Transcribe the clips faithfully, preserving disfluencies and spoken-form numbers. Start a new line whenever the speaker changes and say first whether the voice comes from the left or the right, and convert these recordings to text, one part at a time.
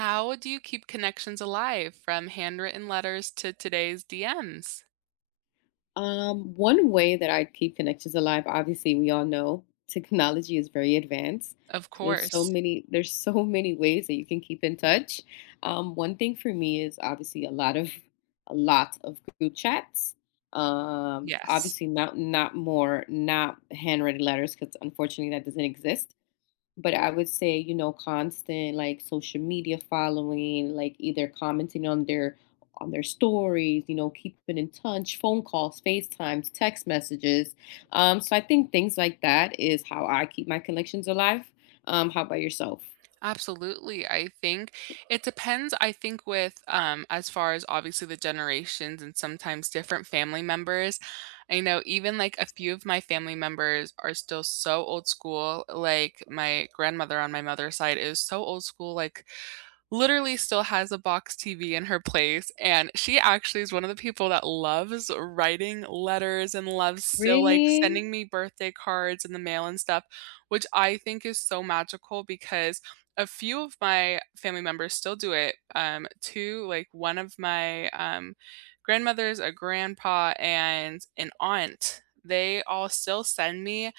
right: How do you keep connections alive from handwritten letters to today's D Ms?
left: Um, one way that I keep connections alive, obviously, we all know technology is very advanced.
right: Of
left: So there's so
right: course.
left: many there's so many ways that you can keep in touch. Um, one thing for me is obviously a lot of a lot of group chats. Um,
right: Yes.
left: obviously not not more not handwritten letters because unfortunately that doesn't exist. But I would say, you know, constant like social media following, like either commenting on their on their stories, you know, keeping in touch, phone calls, FaceTimes, text messages. Um, so I think things like that is how I keep my connections alive. Um, how about yourself?
right: Absolutely. I think it depends. I think with um as far as obviously the generations and sometimes different family members. I know even like a few of my family members are still so old school. Like my grandmother on my mother's side is so old school like literally still has a box T V in her place, and she actually is one of the people that loves writing letters and loves still, like,
left: Really?
right: sending me birthday cards in the mail and stuff, which I think is so magical because a few of my family members still do it. Um, two like, one of my, um, grandmothers, a grandpa, and an aunt, they all still send me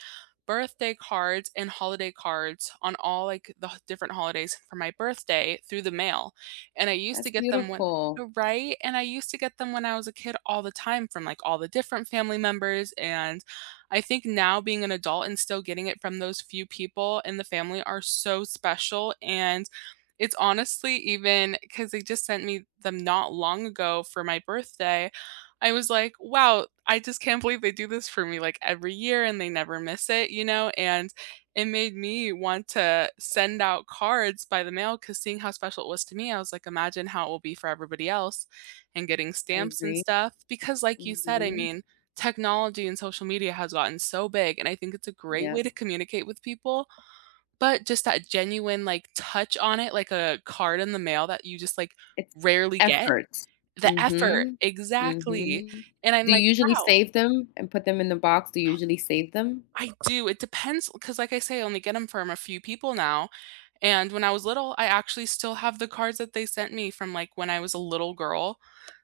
right: birthday cards and holiday cards on all like the h- different holidays for my birthday through the mail. And I used to
left: That's
right: get them when uh,
left: beautiful.
right: right? And I used to get them when I was a kid all the time from like all the different family members. And I think now being an adult and still getting it from those few people in the family are so special. And it's honestly even because they just sent me them not long ago for my birthday. I was like, wow, I just can't believe they do this for me like every year and they never miss it, you know? And it made me want to send out cards by the mail because seeing how special it was to me, I was like, imagine how it will be for everybody else and getting
left: I
right: stamps and
left: agree.
right: stuff. Because, like you said, I
left: Mm-hmm.
right: mean, technology and social media has gotten so big and I think it's a great way
left: Yep.
right: to communicate with people. But just that genuine like touch on it, like a card in the mail that you just like
left: It's
right: rarely get
left: effort.
right: the effort,
left: Mm-hmm.
right: exactly,
left: Mm-hmm.
right: and I'm
left: Do you
right: like,
left: usually
right: "Wow."
left: save them and put them in the box? Do you usually save them?
right: I do, it depends, because like I say, I only get them from a few people now, and when I was little, I actually still have the cards that they sent me from, like, when I was a little girl,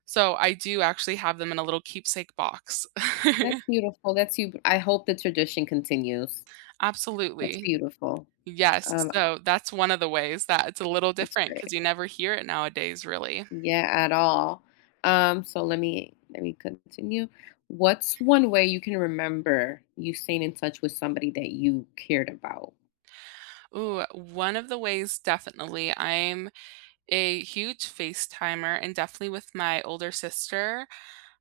right: so I do actually have them in a little keepsake box.
left: That's beautiful. That's you, I hope the tradition continues. That's
right: Absolutely.
left: beautiful.
right: Yes,
left: Um,
right: so that's one of the ways that it's a little
left: that's
right: different, because
left: great.
right: you never hear it nowadays, really.
left: Yeah, at all. Um, so let me let me continue. What's one way you can remember you staying in touch with somebody that you cared about?
right: Ooh, one of the ways definitely, I'm a huge FaceTimer and definitely with my older sister.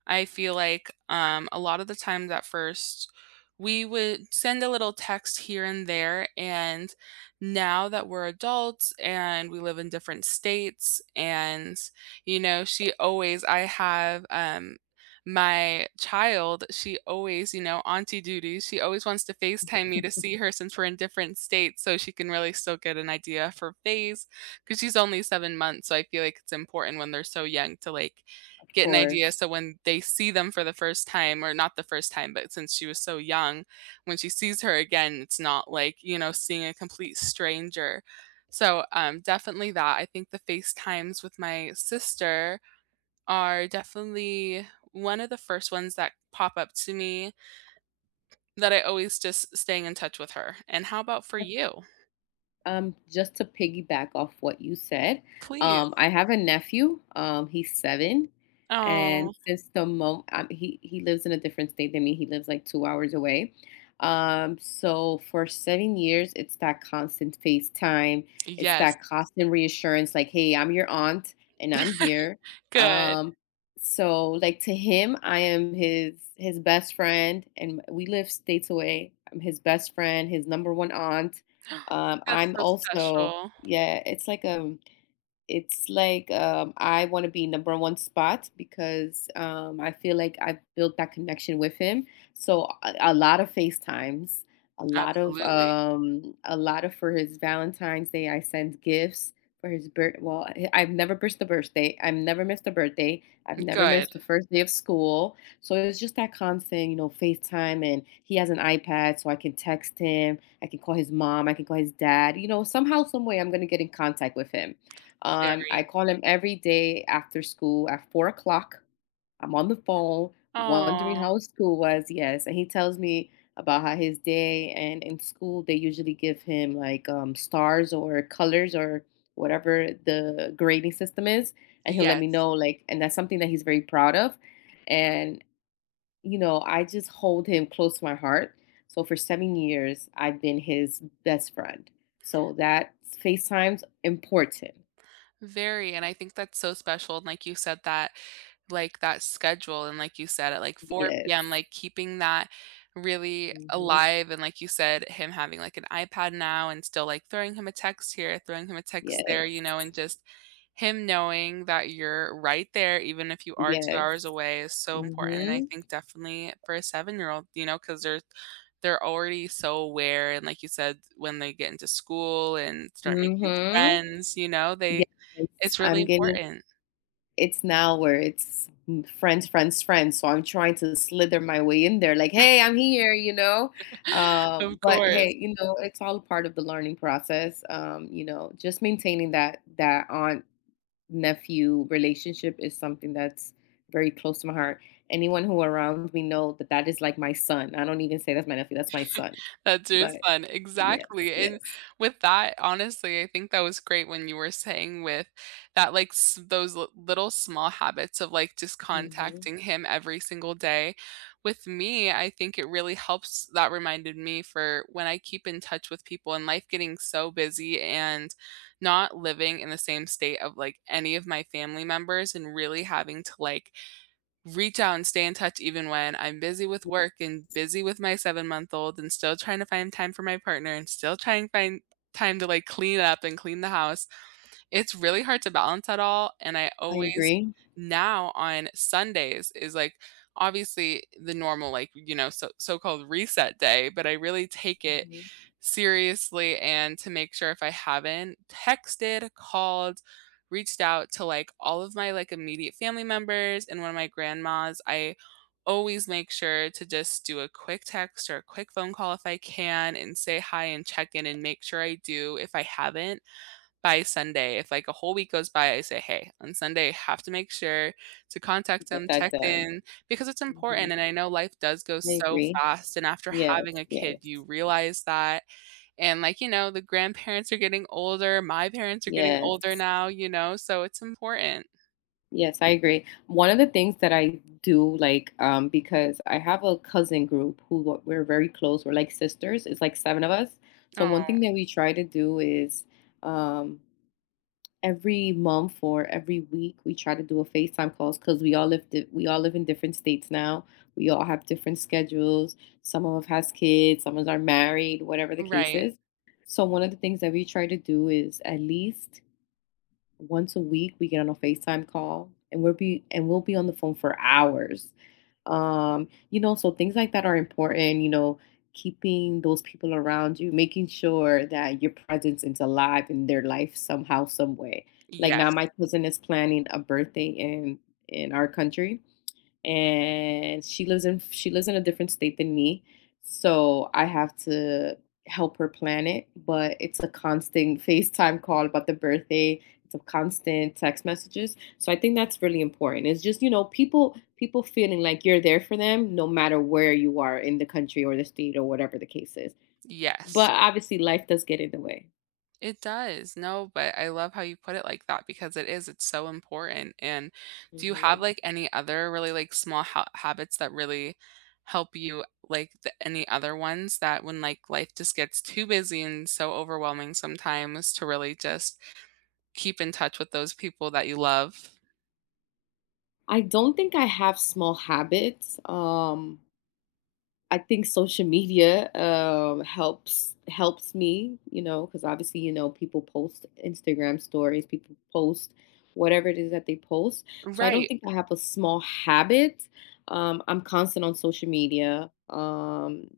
right: I feel like um, a lot of the times at first, we would send a little text here and there. And now that we're adults and we live in different states, and, you know, she always, I have um, my child, she always, you know, auntie duties, she always wants to FaceTime me to see her since we're in different states so she can really still get an idea of her face because she's only seven months. So I feel like it's important when they're so young to like
left: Of
right: get an idea.
left: course.
right: So when they see them for the first time, or not the first time, but since she was so young, when she sees her again, it's not like, you know, seeing a complete stranger. So um, definitely that. I think the FaceTimes with my sister are definitely one of the first ones that pop up to me that I always just staying in touch with her. And how about for you?
left: Um, just to piggyback off what you said,
right: Please.
left: um, I have a nephew. Um, he's seven,
right: Oh,
left: and since the moment um, he he lives in a different state than me, he lives like two hours away. Um, so for seven years, it's that constant FaceTime. It's
right: yes.
left: that constant reassurance, like, "Hey, I'm your aunt, and I'm here."
right: Good.
left: Um, so like to him, I am his his best friend, and we live states away. I'm his best friend, his number one aunt. um,
right: That's
left: I'm
right: so
left: also,
right: special.
left: yeah, it's like a it's like um, I want to be number one spot because um, I feel like I've built that connection with him. So a, a lot of FaceTimes, a lot of
right: Absolutely.
left: um, a lot of for his Valentine's Day, I send gifts for his birth. Well, I- I've never missed a birthday. I've never missed a birthday. I've never
right: Good.
left: missed the first day of school. So it's just that constant, you know, FaceTime, and he has an iPad, so I can text him. I can call his mom. I can call his dad. You know, somehow, some way, I'm gonna get in contact with him. Um, I
right: Very.
left: call him every day after school at four o'clock. I'm on the phone wondering
right: Oh
left: how his school was. Yes, and he tells me about how his day and in school they usually give him like um, stars or colors or whatever the grading system is, and he'll let me
right: yes.
left: know like, and that's something that he's very proud of. And you know, I just hold him close to my heart. So for seven years, I've been his best friend. So that FaceTime's important.
right: Very, and I think that's so special, and like you said that like, that schedule and like you said, at, like, four p m,
left: Yes.
right: like, keeping that really
left: Mhm.
right: alive, and like you said, him having, like, an iPad now and still, like, throwing him a text here, throwing him a text there, you know,
left: Yes.
right: and just him knowing that you're right there, even if you are two
left: Yes.
right: hours away is so important, and I
left: Mhm.
right: think definitely for a seven-year-old, you know, because they 'cause they're they're already so aware, and like you said, when they get into school and start making
left: Mhm.
right: friends, you know, they
left: Yes.
right: it's really
left: I'm getting,
right: important.
left: it's now where it's m- friends, friends, friends. So I'm trying to slither my way in there, like, hey, I'm here, you know. Um,
right: Of
left: but
right: course.
left: hey, you know, it's all part of the learning process. Um, you know, just maintaining that that aunt nephew relationship is something that's very close to my heart. Anyone who around me know that that is like my son. I don't even say that's my nephew, that's my son.
right: That's your
left: But
right: son,
left: yes,
right: exactly, and
left: yes.
right: with that, honestly, I think that was great when you were saying with that, like, s those li little small habits of, like, just
left: Mhm.
right: contacting him every single day. With me, I think it really helps that reminded me for when I keep in touch with people and life getting so busy and not living in the same state of, like, any of my family members and really having to, like, reach out and stay in touch even when I'm busy with work and busy with my seven month old and still trying to find time for my partner and still trying to find time to like clean up and clean the house. It's really hard to balance at all, and I
left: I
right: always
left: agree.
right: now on Sundays is, like, obviously the normal, like, you know, so so-called reset day, but I really take it
left: Mhm.
right: seriously and to make sure if I haven't texted, called, reached out to, like, all of my, like, immediate family members and one of my grandmas, I always make sure to just do a quick text or a quick phone call if I can and say hi and check in and make sure I do if I haven't by Sunday, if like a whole week goes by, I say, hey, on Sunday, I have to make sure to contact them,
left: Get that
right: check
left: done.
right: in, because it's important.
left: Mhm.
right: And I know life does go
left: I
right: so
left: agree.
right: fast. And after
left: Yes,
right: having a kid, you
left: yes,
right: realize that. And like, you know, the grandparents are getting older. My parents are getting older
left: yes.
right: now, you know, so it's important.
left: Yes, I agree. One of the things that I do, like, um, because I have a cousin group who w we're very close, we're like sisters, it's like seven of us. So
right: Oh,
left: one thing that we try to do is, um every month or every week we try to do a FaceTime calls because we all live di- we all live in different states now. We all have different schedules. Some of us has kids, some of us are married, whatever the case
right: right.
left: is. So one of the things that we try to do is at least once a week we get on a FaceTime call and we'll be and we'll be on the phone for hours. Um, you know, so things like that are important, you know, keeping those people around you, making sure that your presence is alive in their life somehow, some way. Like now
right: Yes.
left: my cousin is planning a birthday in in our country and she lives in she lives in a different state than me. So I have to help her plan it, but it's a constant FaceTime call about the birthday. It's a constant text messages. So I think that's really important. It's just, you know, people people feeling like you're there for them no matter where you are in the country or the state or whatever the case is. But
right: Yes.
left: obviously life does get in the way.
right: It does. No, but I love how you put it like that because it is. It's so important. And do you have
left: Mhm.
right: like any other really like small ha- habits that really help you like th- any other ones that when like life just gets too busy and so overwhelming sometimes to really just keep in touch with those people that you love?
left: I don't think I have small habits. Um I think social media um, helps helps me, you know, because obviously, you know, people post Instagram stories, people post whatever it is that they post. So I don't
right: Right.
left: think I have a small habit. Um, I'm constant on social media. Um,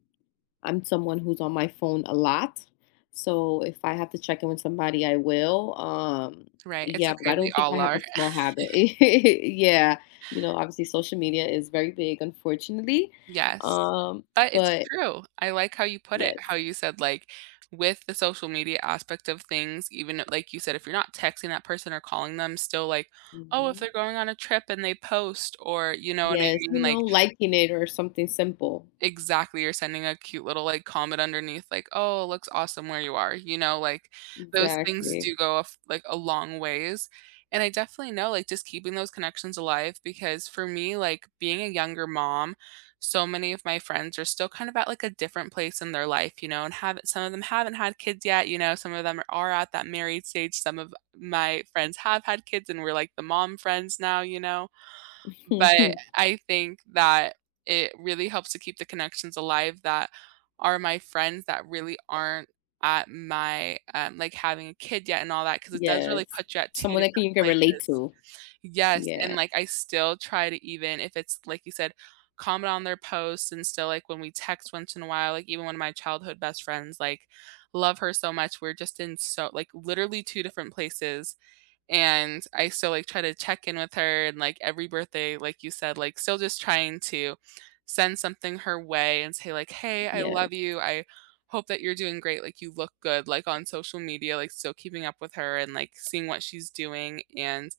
left: I'm someone who's on my phone a lot. So if I have to check in with somebody, I will. Um,
right: Right. It's
left: yeah, but
right: okay.
left: I
right: We
left: don't think I
right: all
left: have a
right: are.
left: small habit. Yeah. You know, obviously social media is very big, unfortunately.
right: Yes,
left: Um,
right: but it's
left: but
right: true. I like how you put it, how
left: yes.
right: you said, like, with the social media aspect of things, even like you said, if you're not texting that person or calling them, still like, oh, if
left: Mhm.
right: they're going on a trip and they post, or you know what I
left: Yes, you
right: mean? Like,
left: know, liking it or something simple.
right: exactly, or sending a cute little, like, comment underneath, like, "Oh, it looks awesome where you are," you know, like, those things
left: Exactly.
right: do go a f like, a long ways, and I definitely know, like, just keeping those connections alive because for me, like, being a younger mom, so many of my friends are still kind of at, like, a different place in their life, you know, and have some of them haven't had kids yet, you know, some of them are at that married stage, some of my friends have had kids and we're, like, the mom friends now, you know? But I think that it really helps to keep the connections alive that are my friends that really aren't at my, um, like, having a kid yet and all that because it does really
left: Yes.
right: put you at two
left: Someone that can,
right: different
left: you can relate
right: places.
left: to.
right: Yes, and,
left: Yeah.
right: like, I still try to even if it's, like you said, comment on their posts and still, like, when we text once in a while, like, even one of my childhood best friends, like, love her so much, we're just in so like, literally two different places, and I still like try to check in with her and like every birthday, like you said, like still just trying to send something her way and say like, "Hey, I
left: Yeah.
right: love you. I hope that you're doing great. Like you look good." Like on social media, like still keeping up with her and like seeing what she's doing and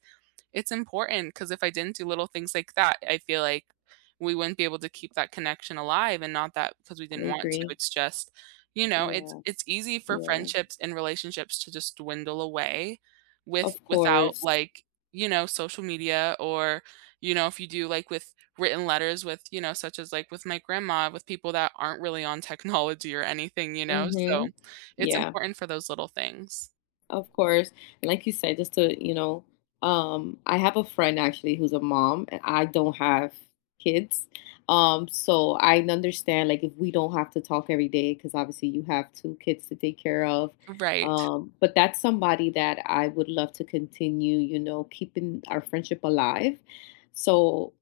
right: it's important because if I didn't do little things like that, I feel like we wouldn't be able to keep that connection alive and not that because we didn't
left: I
right: want to.
left: agree.
right: It's just, you know, it's
left: Yeah.
right: it's easy for
left: Yeah.
right: friendships and relationships to just dwindle away with
left: Of
right: without
left: course.
right: like, you know, social media or, you know, if you do like with written letters with, you know, such as like with my grandma, with people that aren't really on technology or anything, you know?
left: Mm-hmm.
right: So it's
left: Yeah.
right: important for those little things.
left: Of course. And like you said, just to, you know, um, I have a friend actually who's a mom and I don't have kids. Um, so I understand like if we don't have to talk every day, because obviously you have two kids to take care of.
right: Right.
left: Um, but that's somebody that I would love to continue, you know, keeping our friendship alive. So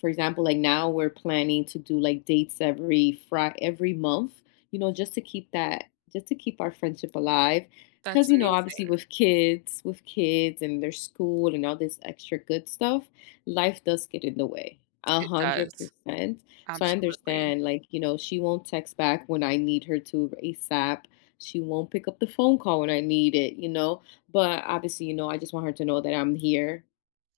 left: for example, like now we're planning to do like dates every Friday, every month, you know, just to keep that, just to keep our friendship alive because
right: That's
left: you know obviously
right: amazing.
left: with kids with kids and their school and all this extra good stuff life does get in the way, a
right: It
left: hundred
right: does.
left: percent So I
right: Absolutely,
left: understand, like, you know, she won't text back when I need her to ASAP. She won't pick up the phone call when I need it, you know, but obviously, you know, I just want her to know that I'm here,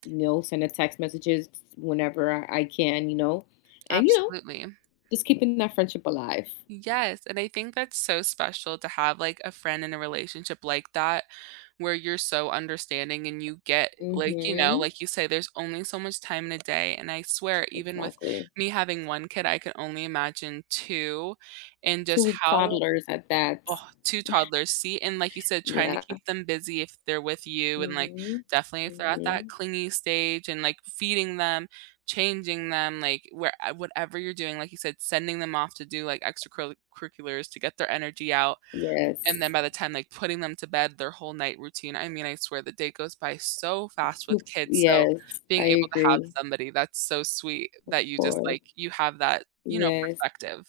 left: you know, send her text messages whenever i, I can, you know, and you know,
right: absolutely.
left: just keeping that friendship alive.
right: Yes, and I think that's so special to have, like, a friend in a relationship like that, where you're so understanding and you get like, you know,
left: Mm-hmm,
right: like you say, there's only so much time in a day, and I swear, even with
left: exactly.
right: me having one kid, I can only imagine two, and just
left: Two
right: how
left: toddlers at that.
right: Oh, two toddlers, see? And like you said, trying to
left: Yeah.
right: keep them busy if they're with you and, like,
left: Mhm.
right: definitely if they're at
left: Mhm.
right: that clingy stage and, like, feeding them, changing them, like, where uh, whatever you're doing, like you said, sending them off to do, like, extracurriculars to get their energy out,
left: Yes.
right: and then by the time, like, putting them to bed, their whole night routine, I mean, I swear the day goes by so fast with
left: Sup
right: kids, so
left: yes, I
right: being able to have
left: agree.
right: somebody that's so sweet
left: Of
right: that you just,
left: course.
right: like, you have that, you know,
left: Yes.
right: perspective.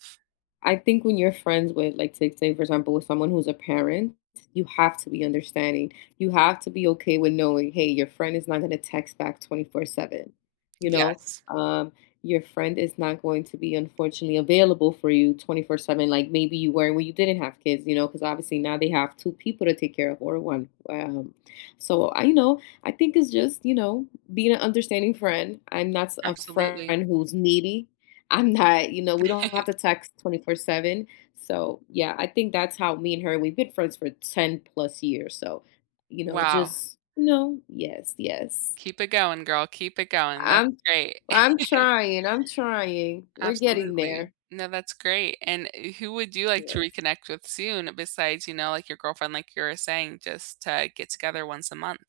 left: I think when you're friends with, like, say, say for example, with someone who's a parent, you have to be understanding. You have to be okay with knowing, hey, your friend is not going to text back twenty-four seven. You know,
right: Yes,
left: um, your friend is not going to be unfortunately available for you twenty-four seven, like maybe you were when you didn't have kids. You know, because obviously now they have two people to take care of or one. Um, so I, you know, I think it's just, you know, being an understanding friend. I'm not a
right: absolutely.
left: friend who's needy. I'm not, you know, we don't have to text twenty-four seven. So, yeah, I think that's how me and her we've been friends for ten plus years. So, you know,
right: Wow.
left: just, you know, yes, yes.
right: Keep it going, girl, keep it going, that's
left: I'm
right: great.
left: I'm trying. I'm trying. We're getting
right: Absolutely.
left: there.
right: No, that's great, and eh, who would you like to
left: Yes.
right: reconnect with soon besides, you know, like, your girlfriend, like you were saying, just to get together once a month?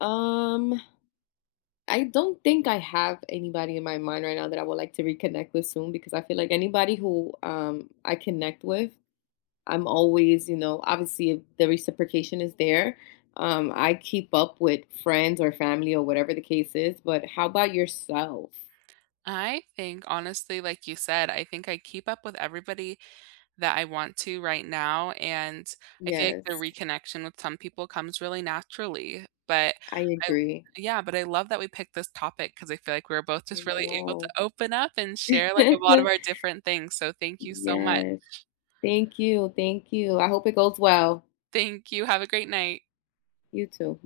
left: Um, I don't think I have anybody in my mind right now that I would like to reconnect with soon because I feel like anybody who um I connect with I'm always, you know, obviously if the reciprocation is there. Um, I keep up with friends or family or whatever the case is, but how about yourself?
right: I think, honestly, like you said, I think I keep up with everybody that I want to right now, and I feel like the
left: Yes,
right: reconnection with some people comes really naturally, but
left: I
right: I
left: agree.
right: yeah, but I love that we picked this topic because I feel like we were both
left: I
right: just really able to
left: know.
right: open up and share, like, a lot of our different things, so thank you so much.
left: Yes. Thank you. Thank you. I hope it goes well.
right: Thank you, have a great night.
left: You too.